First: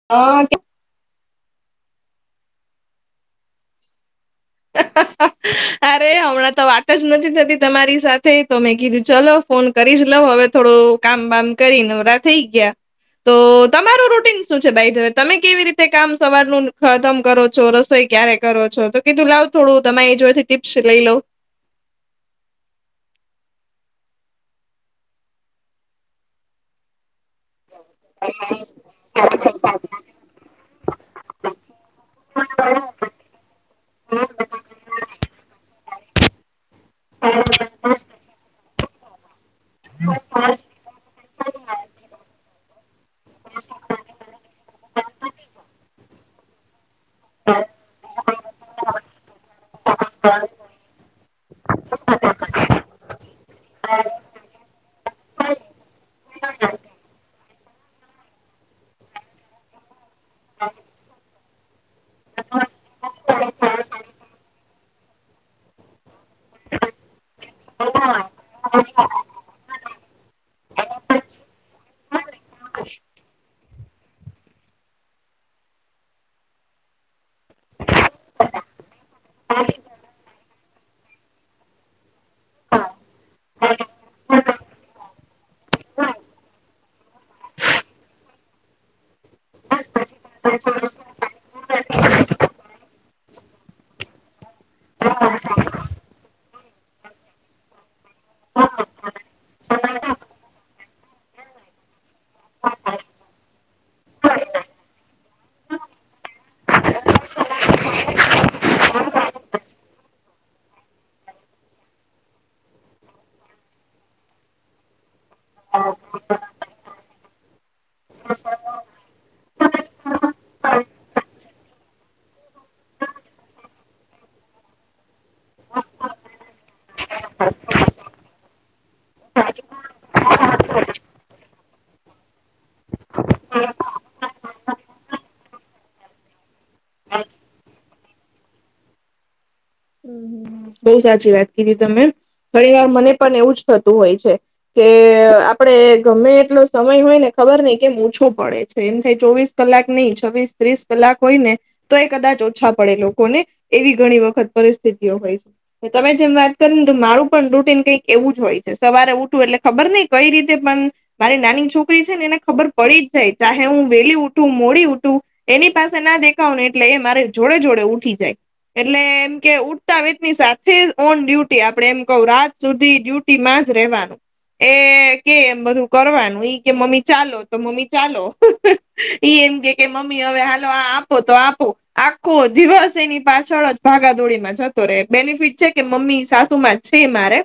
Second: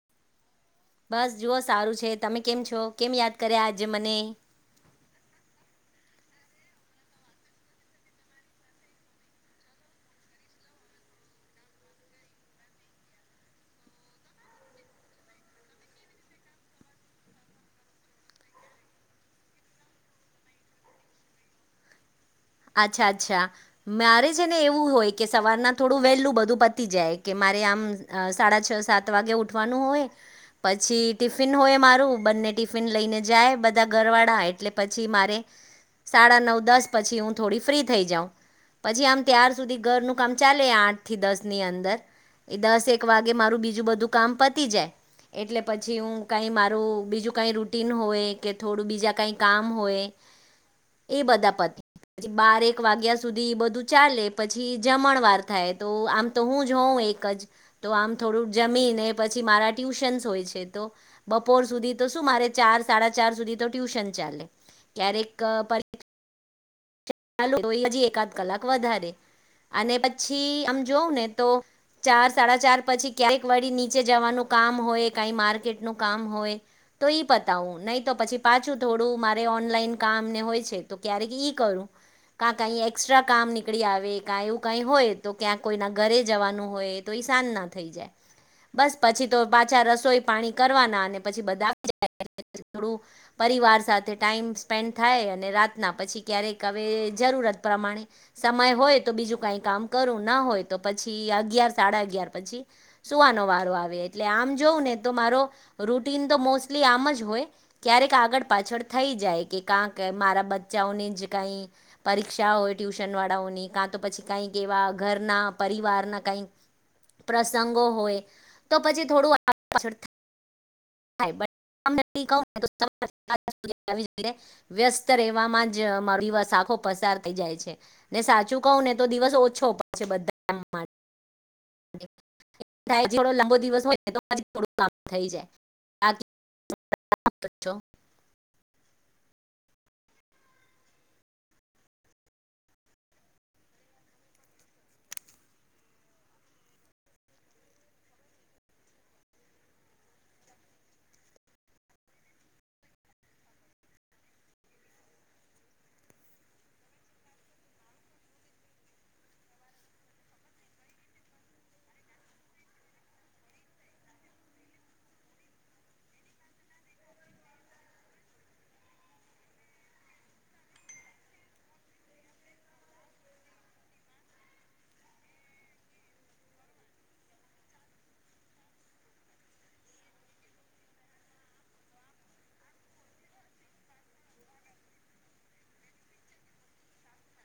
[unintelligible] બસ જુઓ સારું છે તમે કેમ છો કેમ યાદ કર્યા આજે મને અરે હમણાં તો વાત જ નથી થતી તમારી સાથે તો મેં કીધું ચલો ફોન કરી જ લઉ હવે થોડું કામ બામ કરી નવરા થઈ ગયા તો તમારું રૂટીન શું છે ભાઈ તવે તમે કેવી રીતે કામ સવારનું ખતમ કરો છો રસોઈ ક્યારેક કરો છો તો કીધું લાવ થોડું તમારે એ જોડેથી ટીપ્સ લઈ લવ અચ્છા અચ્છા મારે છે ને એવું હોય કે સવારના થોડું વહેલું બધું પતી જાય કે મારે આમ સાડા છ સાત વાગે ઉઠવાનું હોય પછી ટિફિન હોય મારું બંને ટિફિન લઈને જાય બધા ઘરવાળા એટલે પછી મારે સાડા નવ દસ પછી હું થોડી ફ્રી થઈ જાઉ પછી આમ ત્યાર સુધી ઘરનું કામ ચાલે આઠ થી દસની અંદર એ દસક એક વાગે મારું બીજું બધું કામ પતી જાય એટલે પછી હું કાંઈ મારું બીજું કાંઈ રૂટીન હોય કે થોડું બીજા કાંઈ કામ હોય હા એ બધા પતા પછી બારેક વાગ્યા સુધી બધું ચાલે પછી જમણ વાર થાય તો આમ તો હું જ હોઉં એક જ તો આમ થોડુંક જમીને પછી મારા ટ્યુશન્સ હોય છે તો બપોર સુધી તો શું મારે ચાર સાડા ચાર સુધી તો ટ્યુશન ચાલે ક્યારેક ચાલુ હોય હજી એકાદ કલાક વધારે અને પછી આમ જોઉં ને તો ચાર સાડા ચાર પછી ક્યાક વળી નીચે જવાનું કામ હોય કાઈ માર્કેટનું કામ હોય તો એ પતાવું નહીં તો પછી પાછું થોડું મારે ઓનલાઈન કામને હોય છે તો ક્યારેક ઈ કરું કા કઈ એસ્ટ્રા કામ નીકળી આવે કા એવું કઈ હોય તો ક્યાંક કોઈના ઘરે જવાનું હોય તો ઈ સાંજ ના થઈ જાય બસ પછી તો પાછા રસોઈ પાણી કરવાના અને પછી બધા જાય થોડું પરિવાર સાથે ટાઈમ સ્પેન્ડ થાય અને રાતના પછી ક્યારેક કવે જરૂરત પ્રમાણે સમય હોય તો બીજું કઈ કામ કરું ના હોય તો પછી અગિયાર સાડા અગિયાર પછી સુવાનો વારો આવે એટલે આમ જોઉં ને તો મારો રૂટીન તો મોસ્ટલી આમ જ હોય ક્યારેક આગળ પાછળ થઈ જાય કે કાંક મારા બચ્ચાઓને જ કઈ પરીક્ષા હોય ટ્યુશન વાળાઓની કાં તો પછી કઈક એવા ઘરના પરિવારના કંઈક પ્રસંગો હોય તો પછી થોડું આગળ પાછળ થાય [unintelligible] વ્યસ્ત રહેવામાં જ મારો દિવસ પસાર થઈ જાય છે ને સાચું કહું ને તો દિવસ ઓછો પડશે બધા માટે થાય થોડો લાંબો દિવસ હોયને તો થોડું કામ થઈ જાય કર છો [unintelligible] હમ હમ બઉ સાચી વાત કીધી તમે ઘણી વાર મને પણ એવું જ થતું હોય છે. કે આપડે ગમે એટલો સમય હોય ને ખબર નઈ કેમ ઓછું પડે છે એમ થાય ચોવીસ કલાક નહી છવ્વીસ ત્રીસ કલાક હોય ને તો એ કદાચ ઓછા પડે લોકોને એવી ઘણી વખત પરિસ્થિતિઓ હોય છે. તમે જેમ વાત કરી ને તો મારું પણ રૂટીન કંઈક એવું જ હોય છે સવારે ઉઠવું એટલે ખબર નહીં કઈ રીતે પણ મારી નાની છોકરી છે ને એને ખબર પડી જ જાય ચાહે હું વેલી ઉઠું મોડી ઉઠું એની પાસે ના દેખાવ ને એટલે એ મારે જોડે જોડે ઉઠી જાય એટલે એમ કે ઉઠતા વ ની સાથે ઓન ડ્યુટી આપડે એમ કહુ રાત સુધી ડ્યુટી માં જ રહેેવાનું એ કે એમ બધું કરવાનું ઈ કે મમ્મી ચાલો તો મમ્મી ચાલો એ એમ કે કે મમ્મી હવે હાલો આ આપો તો આપો આખો દિવસ એની પાછળ જ ભાગાદોડીમાં જતો રહે બેનિફિટ છે કે મમ્મી સાસુ માં જ છે મારે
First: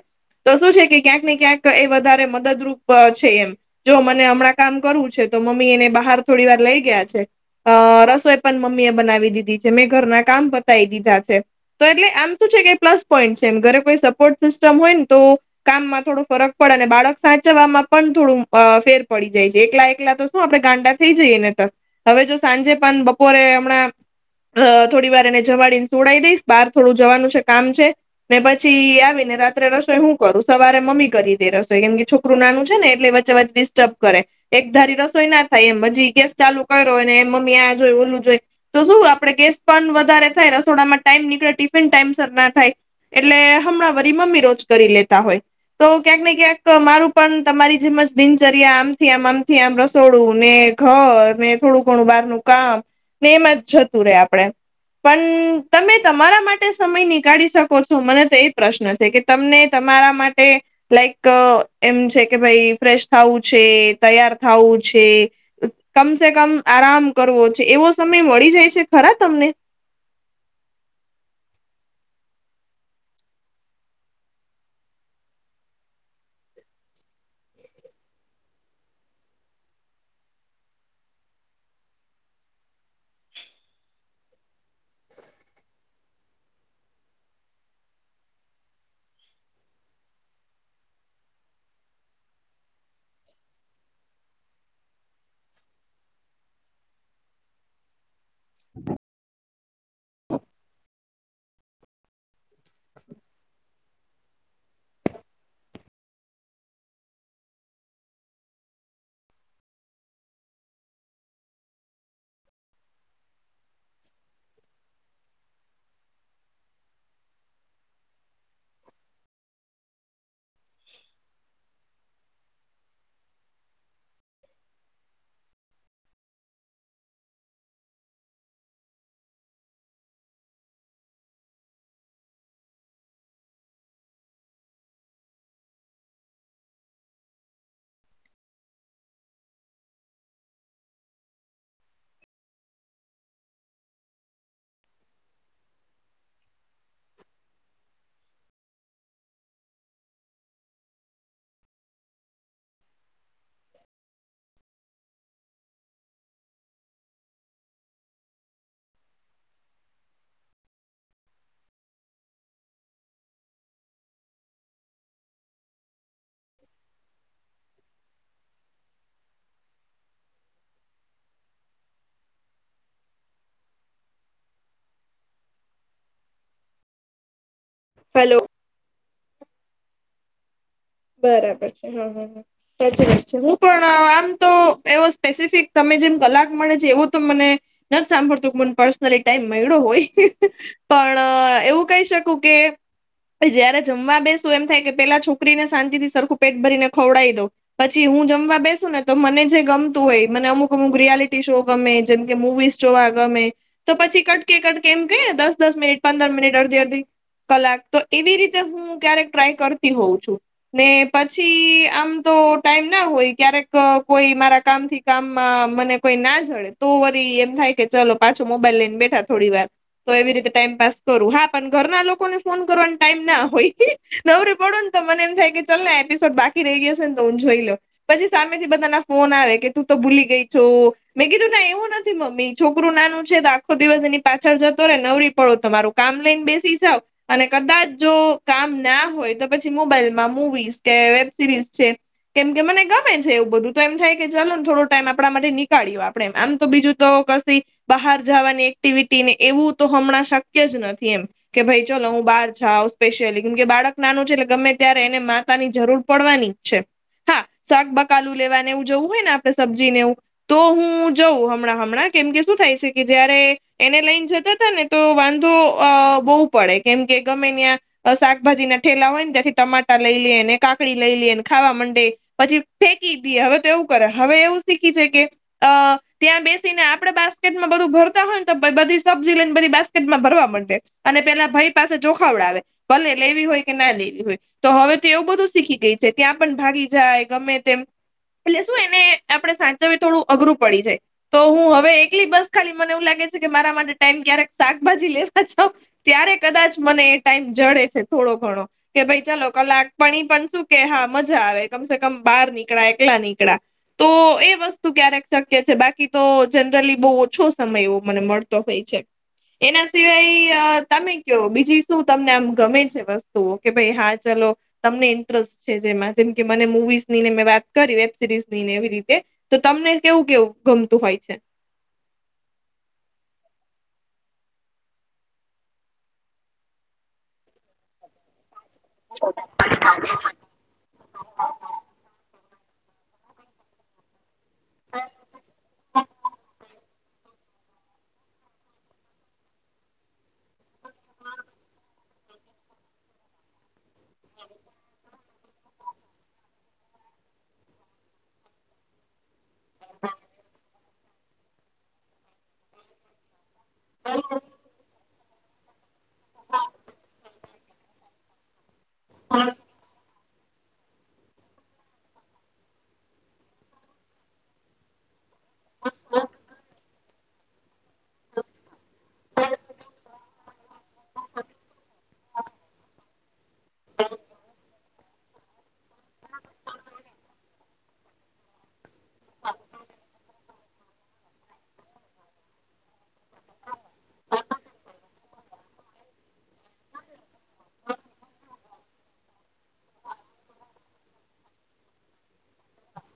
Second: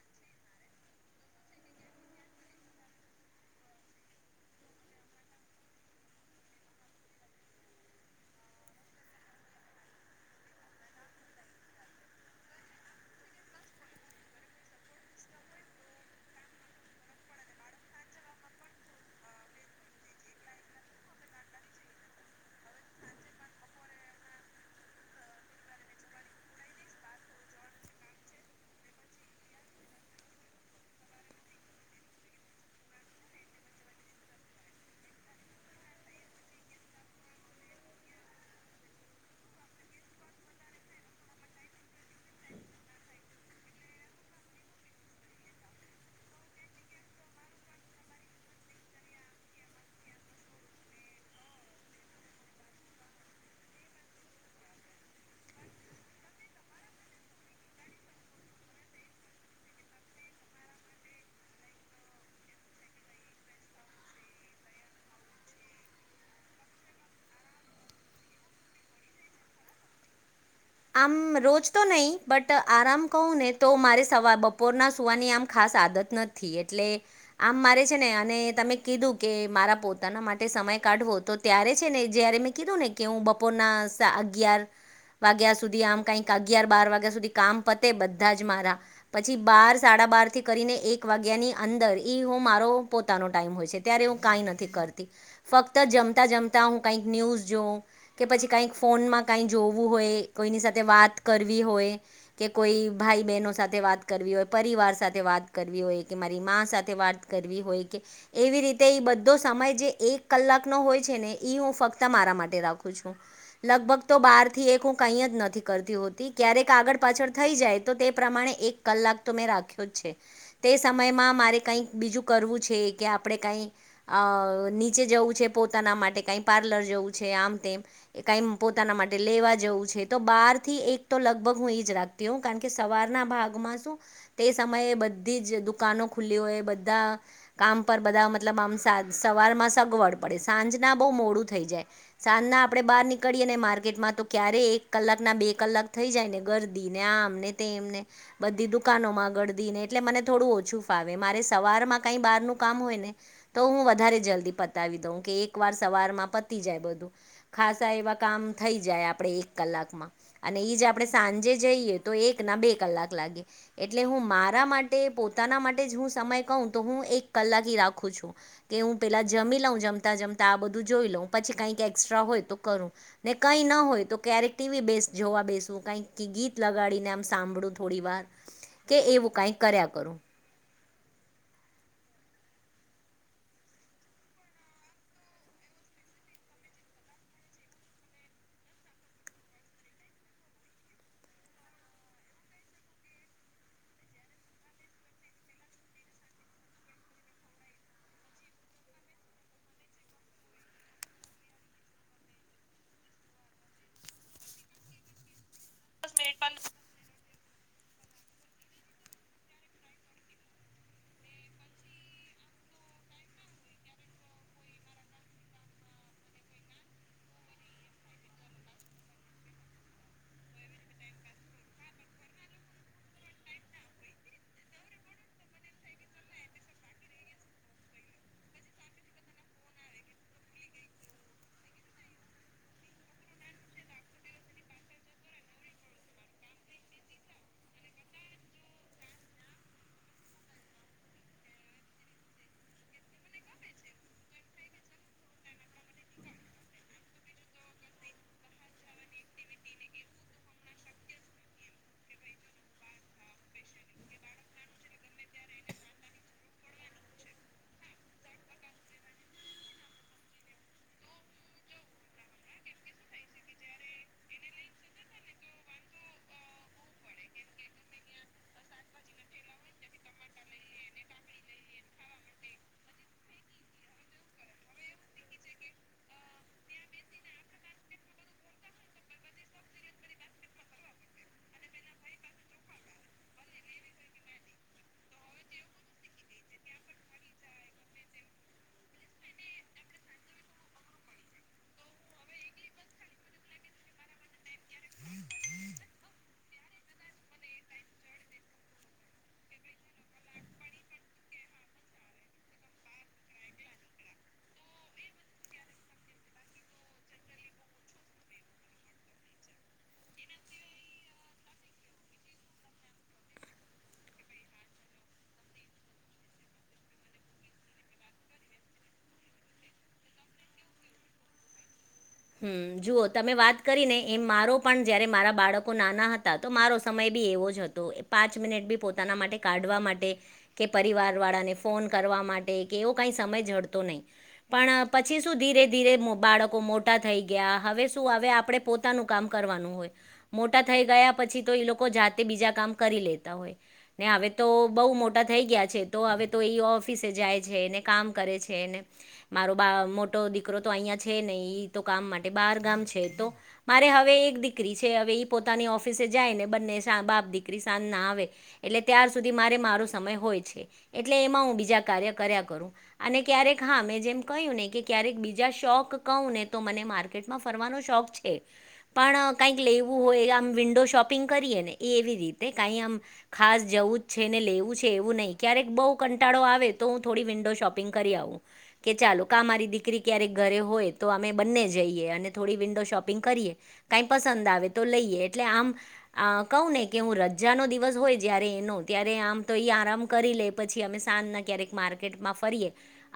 તો શું છે કે ક્યાંક ને ક્યાંક એ વધારે મદદરૂપ છે જો મને હમણાં કામ કરવું છે તો મમ્મી એને બહાર થોડી વાર લઈ ગયા છે અ રસોઈ પણ મમ્મી એ બનાવી દીધી છે મેં ઘરના કામ પતાવી દીધા છે તો એટલે આમ શું છે કે પ્લસ પોઈન્ટ છે એમ ઘરે કોઈ સપોર્ટ સિસ્ટમ હોય ને તો કામમાં થોડો ફરક પણ અને બાળક સાચવવામાં પણ થોડું અ ફેર પડી જાય છે એકલા એકલા તો શું આપડે ગાંડા થઈ જઈએ નહિતર હવે જો સાંજે પણ બપોરે હમણાં અ થોડી વાર એને જમાડીને સુવડાવી દઈશ બાર થોડું જવાનું છે કામ છે ને પછી આવી ને રાત્રે રસોઈ હુ કરું સવારે મમ્મી કરી દે રસોઈ કેમ કે છોકરું નાનું છે ને એટલે વચ્ચે વચ્ચે ડિસ્ટર્બ કરે એકધારી રસોઈ ના થાય એમ હજી ગેસ ચાલુ કર્યો અને એમ મમ્મી આ જોય ઓલું જોઈ તો શું આપડે ગેસ પણ વધારે થાય રસોડામાં ટાઈમ નીકળે ટિફિન ટાઈમ સર ના થાય એટલે હમણાં વરી મમ્મી રોજ કરી લેતા હોય તો ક્યાંક ને ક્યાંક મારું પણ તમારી જેમજ દિનચર્યા આમથી આમ આમથી આમ રસોડું ને ઘર ને થોડું ઘણું બહારનું કામ ને એમાં જ જતું રે આપડે પણ તમે તમારા માટે સમય નીકાળી શકો છો મને તો એ પ્રશ્ન છેકે તમને તમારા માટે લાઈક એમ છેકે ભાઈ ફ્રેશ થવું છે તૈયાર થવું છે. કમસેકમ આરામ કરવો છે એવો સમય મળી જાય છે ખરા તમને આમ રોજ તો નહીં બટ આરામ કહું ને તો મારે સવાર બપોરના સુવાની આમ ખાસ આદત નથી એટલે આમ મારે છેને અને તમે કીધું કે મારા પોતાના માટે સમય કાઢવો તો ત્યારે છેને જયારે મેં કીધુંને કે હું બપોરના સા અગીયર વાગ્યા સુધી આમ કઈક અગિયાર બાર વાગ્યા સુધી કામ પતે બધા જ મારા પછી બાર સાડાબાર થી કરીને એક વાગ્યાની અંદર ઈ હું મારો પોતાનો ટાઈમ હોય છે. ત્યારે હું કઈ નથી કરતી ફક્ત જમતા જમતા હું કઈક ન્યૂઝ જોઉં કે પછી કાંઈક ફોનમાં કાંઈ જોવું હોય કોઈની સાથે વાત કરવી હોય કે કોઈ ભાઈ બહેનો સાથે વાત કરવી હોય પરિવાર સાથે વાત કરવી હોય કે મારી મા સાથે વાત કરવી હોય કે એવી રીતે બધો સમય જે એક કલાકનો હોય છેને ઈ હું ફક્ત મારા માટે રાખું છું. લગભગ તો બાર થી એક કઈ જ નથી કરતી હોતી ક્યારેક આગળ પાછળ થઈ જાય તો તે પ્રમાણે એક કલાકતો મેં રાખ્યો જ છે. તે સમયમાં મારે કંઈક બીજું કરવું છે કે આપણે કાંઈ અ નીચે જવું છે પોતાના માટે કઈ પાર્લર જવું છે આમ તેમ એ કઈ પોતાના માટે લેવા જવું છે. તો બાર થી એક તો લગભગ હું એજ રાખતી હોઉ કારણ કે સવારના ભાગમાં શું તે સમયે બધીજ દુકાનો ખુલ્લી હોય બધા કામ પર બધા મતલબ આમ સવારમાં સગવડ પડે સાંજના બહુ મોડું થઈ જાય સાંજના આપળે બહાર નીકળીએને માર્કેટમાં તો ક્યારે એક કલાક ના બે કલાક થઈ જાય ને ગર્દીને આમને તેમને બધી દુકાનોમાં ગળધી ને એટલે મને થોડું ઓછું ફાવે મારે સવારમાં કઈ બારનું કામ હોય ને તો હું વધારે જલ્દી પતાવી દઉં કે એક વાર સવારમાં પતી જાય બધું ખાસા એવા કામ થઈ જાય આપણેે એક કલાકમાં અને ઈજ આપણે સાંજે જઈએ તો એક ના બે કલાક લાગે એટલે હું મારા માટે પોતાના માટે જ હું સમય કઉં તો હું એક કલાકી રાખું છું કે હું પેલાં જમી લઉં જમતાં જમતા આ બધું જોઈ લઉં પછી કાંઈક એક્સ્ટ્રા હોય તો કરું ને કઈ ન હોય તો ક્યારેક ટીવી બેસ્ટ જોવા બેશું કંઈક ગીત લગાડીને આમ સાંભળું થોડી વાર હલો કે એવું કાઇક કર્યા કરું બરાબર છે, હ હ હ સાચી વાત છે, હું પણ આમ તો એવો સ્પેસિફિક તમે જેમ કલાક મળે છે, એવો તો મને નથ સાંભળતું મને પર્સનલી ટાઈમ મયળો હોય પણ એવું કહી શકું કે જયારે જમવા બેસું એમ થાય કે પેલા છોકરીને શાંતિથી સરખું પેટ ભરીને ખવડાવી દઉં પછી હું જમવા બેસુને તો મને જે ગમતું હોય મને અમુક અમુક રિયાલિટી શો ગમે જેમ કે મુવીઝ જોવા ગમે તો પછી કટકે કટકે એમ કયે દસ દસ મિનિટ પંદર મિનિટ અડધી અડધી કલાક તો એવી રીતે હું ક્યારેક ટ્રાય કરતી હોઉં છું. ને પછી આમ તો ટાઈમના હોય ક્યારેક કોઈ મારા કામથી કામમાં મને કોઈ નાજડે તો વરી એમ થાય કે ચલો પાછો મોબાઈલ લઈને બેઠા થોડી વાર તો એવી રીતે ટાઈમ પાસ કરું હા પણ ઘરના લોકોને ફોન કરવાનો ટાઈમ ના હોય નવરી પડો ને તો મને એમ થાય કે ચાલ ને એપિસોડ બાકી રહી જશે તો હું જોઈ લ પછી સામેથી બધાના ફોન આવે કે તું તો ભૂલી ગઈ [unintelligible] મેં કીધું ના એવું નથી મમ્મી છોકરું નાનું છે, તો આખો દિવસ એની પાછળ જતો ને નવરી પડો તમારો કામ લઈને બેસી જાવ અને કદાચ જો કામ ના હોય તો પછી મોબાઈલ મુવીઝ કે વેબ સિરીઝ છે. કેમ કે મને ગમે છે, એવું બધું તો એમ થાય કે ચાલો ને થોડો ટાઈમ આપણા માટે નીકળ્યો આપણે આમ તો બીજું તો કસી બહાર જાવાની એક્ટિવિટીને એવું તો હમણાં શક્ય જ નથી એમ કે ભાઈ ચલો હું બહાર જાઉં સ્પેશિયલી કેમ કે બાળક નાનું છે, એટલે ગમે ત્યારે એને માતાની જરૂર પડવાની જ છે. હા શાક બકાલુ લેવા નેવું જવું હોય ને આપણે સબ્જીનેવું તો હું જઉં હમણાં હમણાં કેમ કે શું થાય છે, કે જયારે એને લઈન જતાતા ને તો વાંધો અ બો પડે કેમ કે ગમે નયા અ શાકભાજીના ઠેલા હોય ને ત્યાંથી ટમાટા લઈ લે ને કાકડી લઈ લઈએને ખાવા મંડે પછી ફેંકી દીએ હવે તો એવું કરે હવે એવું શીખી છે, કે અ ત્યાં બેસીને આપડે બાસ્કેટમાં બધું ભરતા હોય ને તો બધી સબ્જી લઈને બધી બાસ્કેટમાં ભરવા મંડે અને પેલા ભાઈ પાસે જો ખવડાવે ભલે લેવી હોય કે ના લેવી હોય તો હવે તો એવું બધું શીખી ગય છે, ત્યાં પણ ભાગી જાય ગમે તેમ એટલે શું એને આપણે સાચવી થોડું અઘરું પડી જા તો હું હવે એકલી બસ ખાલી મને એવું લાગે છે, કે મારા માટે ટાઈમ ક્યારેક શાકભાજી લેવા જ ત્યારે કદાચ મને એ ટાઈમ જડે છે, થોડો ઘણો કે ભાઈ ચાલો કલાક પણી પણ શું કે હા મજા આવે કમસે કમ બાર નીકળાય એકલા નીકળા તો એ વસ તુ ક્યારેક શક્ય છે, બાકી તો જનરલી બો ઓછો સમય એવો મને મળતો હોય છે. એના સિવાય તમે કયો બીજી શું તમને આમ ગમે છે, વસ્તુઓ કે ભાઈ હા ચલો તમને ઇન્ટરેસ્ટ છે જેમાં જેમ કે મને મુવીઝની ને મેં વાત કરી વેબ સિરીઝની ને એવી રીતે તો તમને કેવું કેવું ગમતું હોય છે? હમ જુઓ તમે વાત કરીને એમ મારો પણ જયારે મારા બાળકો નાના હતા તો મારો સમય બી એવો જ હતો તો પાંચ મિનિટ બી પોતાના માટે કાઢવા માટે કે પરિવારવાળાને ફોન કરવા માટે કે એવો કાંઈ સમય ઝડતો નય. પણ પછી શું ધીરે ધીરે બાળકો મોટ મોટા થઈ ગયા હવે શું હવે આપડે પોતાનું કામ કરવાનું હોય. મોટા થઈ ગયા પછી તો એ લોકો જાતે બીજા કામ કરી લેતા હોય. ને હવે તો બોવ મોટા થઈ ગયા છે તો હવે તો એ ઓફિસે જાય છે ને કામ કરે છે ને મારો બા મોટો દીકરો તો અહિયાં છે નય એ તો કામ માટે બાર ગામ છે તો મારે હવે એક દીકરી છે હવે ઈ પોતાની ઓફિસે જાય ને બંને બાપ દીકરી સાંજ ના આવે એટલે ત્યાર સુધી મારે મારો સમય હોય છે. એટલે એમાં હું બીજા કાર્ય કર્યા કરું અને ક્યારેક હા મેં જેમ કહ્યું ને કે ક્યારેક બીજ જ્યાં શોખ ક‌ઉ ને તો મને માર્કેટમાં ફરવાનો શોખ છે. પણ કઈક લેવું હોય આમ વિન્ડો શોપિંગ કરીએ ને એ એવી રીતે કઈ આમ ખાસ જવું જ છે ને લેવું છે એવું ન‌ઈ ક્યારેક બો કટળો આવે તો હું થોડી વિન્ડો શોપ પીગ કરી આવું કે ચાલો કા મારી દીકરી ક્યારેક ઘરે હોય તો અમે બંને જઈએ અને થોડી વિન્ડો શોપિંગ કરીએ કાઈ પસંદ આવે તો લઈએ એટલે આમ આ ક‌ઉ ને કે હું રજાનો દિવસ હોય જ્યારે એનો ત્યારે આમ તો એ આરામ કરી લે પછી અમે સાંજના ક્યારેક માર્કેટમાં ફરીએ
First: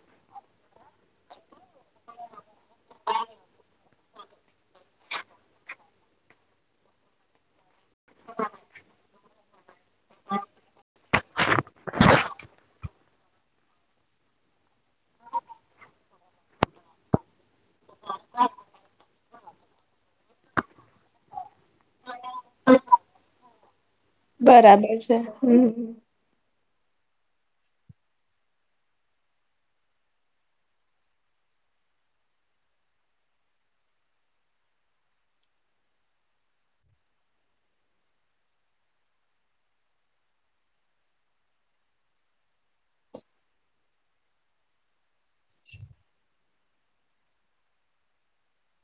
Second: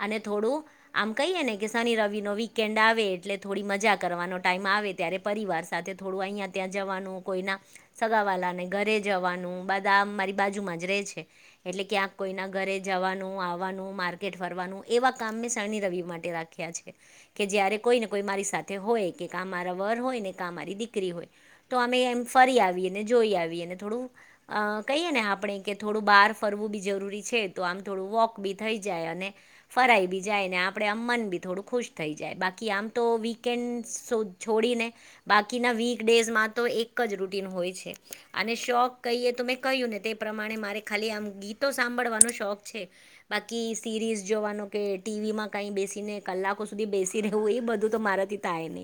અને થોડું આમ કહીએ ને કે શની રવિનો વીકેન્ડ આવે આવે એટલે થોડી મજા કરવાનો ટાઈમ આવે ત્યારે પરિવાર સાથે થોડું અહીંયા ત્યાં જવાનું કોઈના સગાવાલાાને ઘરે જવાનું બધા આમ મારી બાજુમાં જ રેય છે. એટલે ક્યાંક કોઈના ઘરે જવાનું આવવાનું માર્કેટ ફરવાનું એવા કામ મેં શની રવિ માટે રાખી રાખ્યા છે કે જ્યારે કોઈ ને કોઈ મારી સાથે હોય કે કા મારો વર હોય ને કા મારી દીકરી હોય. તો અમે એમ ફરી આવીને જોઈ આવીએને થોડું અ બરાબર કહીએ છે ને આપણે કે હમ થોડુંક બહાર ફરવું બી જરૂરી છે તો આમ થોડું વોક બી થઈ જાય અને ફરાઈ બી જાય ને આપડે આમ મન બી થોડું ખુશ થઈ જાય બાકી કે આમ તો વીકેન્ડશ છોડીને બાકીના વીક ડેઝમાં તો એક જ રૂટીન હોય છે અને શોખ કહીએ તો મેં કહ્યું ને તે પ્રમાણે મારે ખાલી આમ ગીતો સાંભળવાનો શોખ છે. બાકી સીરીઝ જોવાનું કે ટીવીમાં કઈ બેસીને કલાકો સુધી બેસી દીધું એ બધું તો મારાથી થાય નય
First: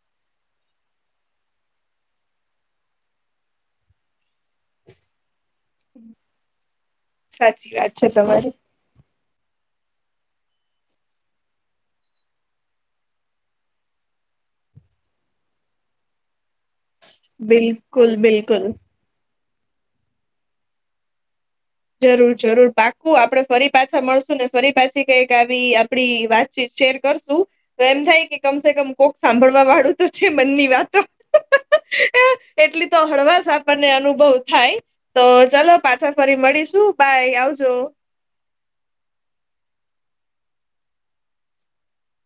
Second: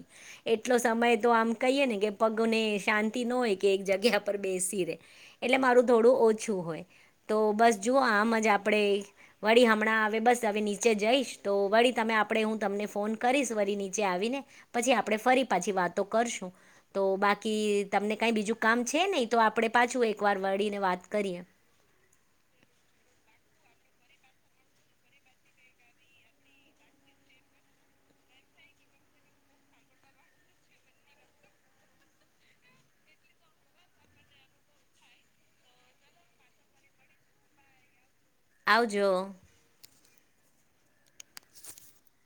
એટલો સમય તો આમ કહીએ ને કે પગને શાંતિ ન હોય કે એક જગ્યા પર બેસી રે એટલે મારું થોડું ઓછું હોય તો સાચી બસ વાત જુઓ છે આમ જ તમારી. આપડે વળી હમણાં હવે બસ હવે નીચે જઈશ તો વળી તમે આપણે હું તમને ફોન કરીશ વરી નીચે આવીને પછી આપડણે ફરી પાછી વાતો કરશું તો બાકી બિલકુલ તમને કાંઈ બીજું બિલકુલ. કામ છે નહીં તો આપણે પાછું એકવાર વળીને વાત કરીએ. જરૂર જરૂર પાકું આપડે ફરી પાછા મળશું ને ફરી પાછી કઈક આવી આપડી વાત શેર કરશું તો એમ થાય કે કમસે કમ કોક સાંભળવા વાળું તો છે મનની વાતો એટલી તો હળવાસ આપણ ને અનુભવ થાય. તો ચલો પાછા ફરી મળીશું બાય આવજો. આવજો. [inaudible]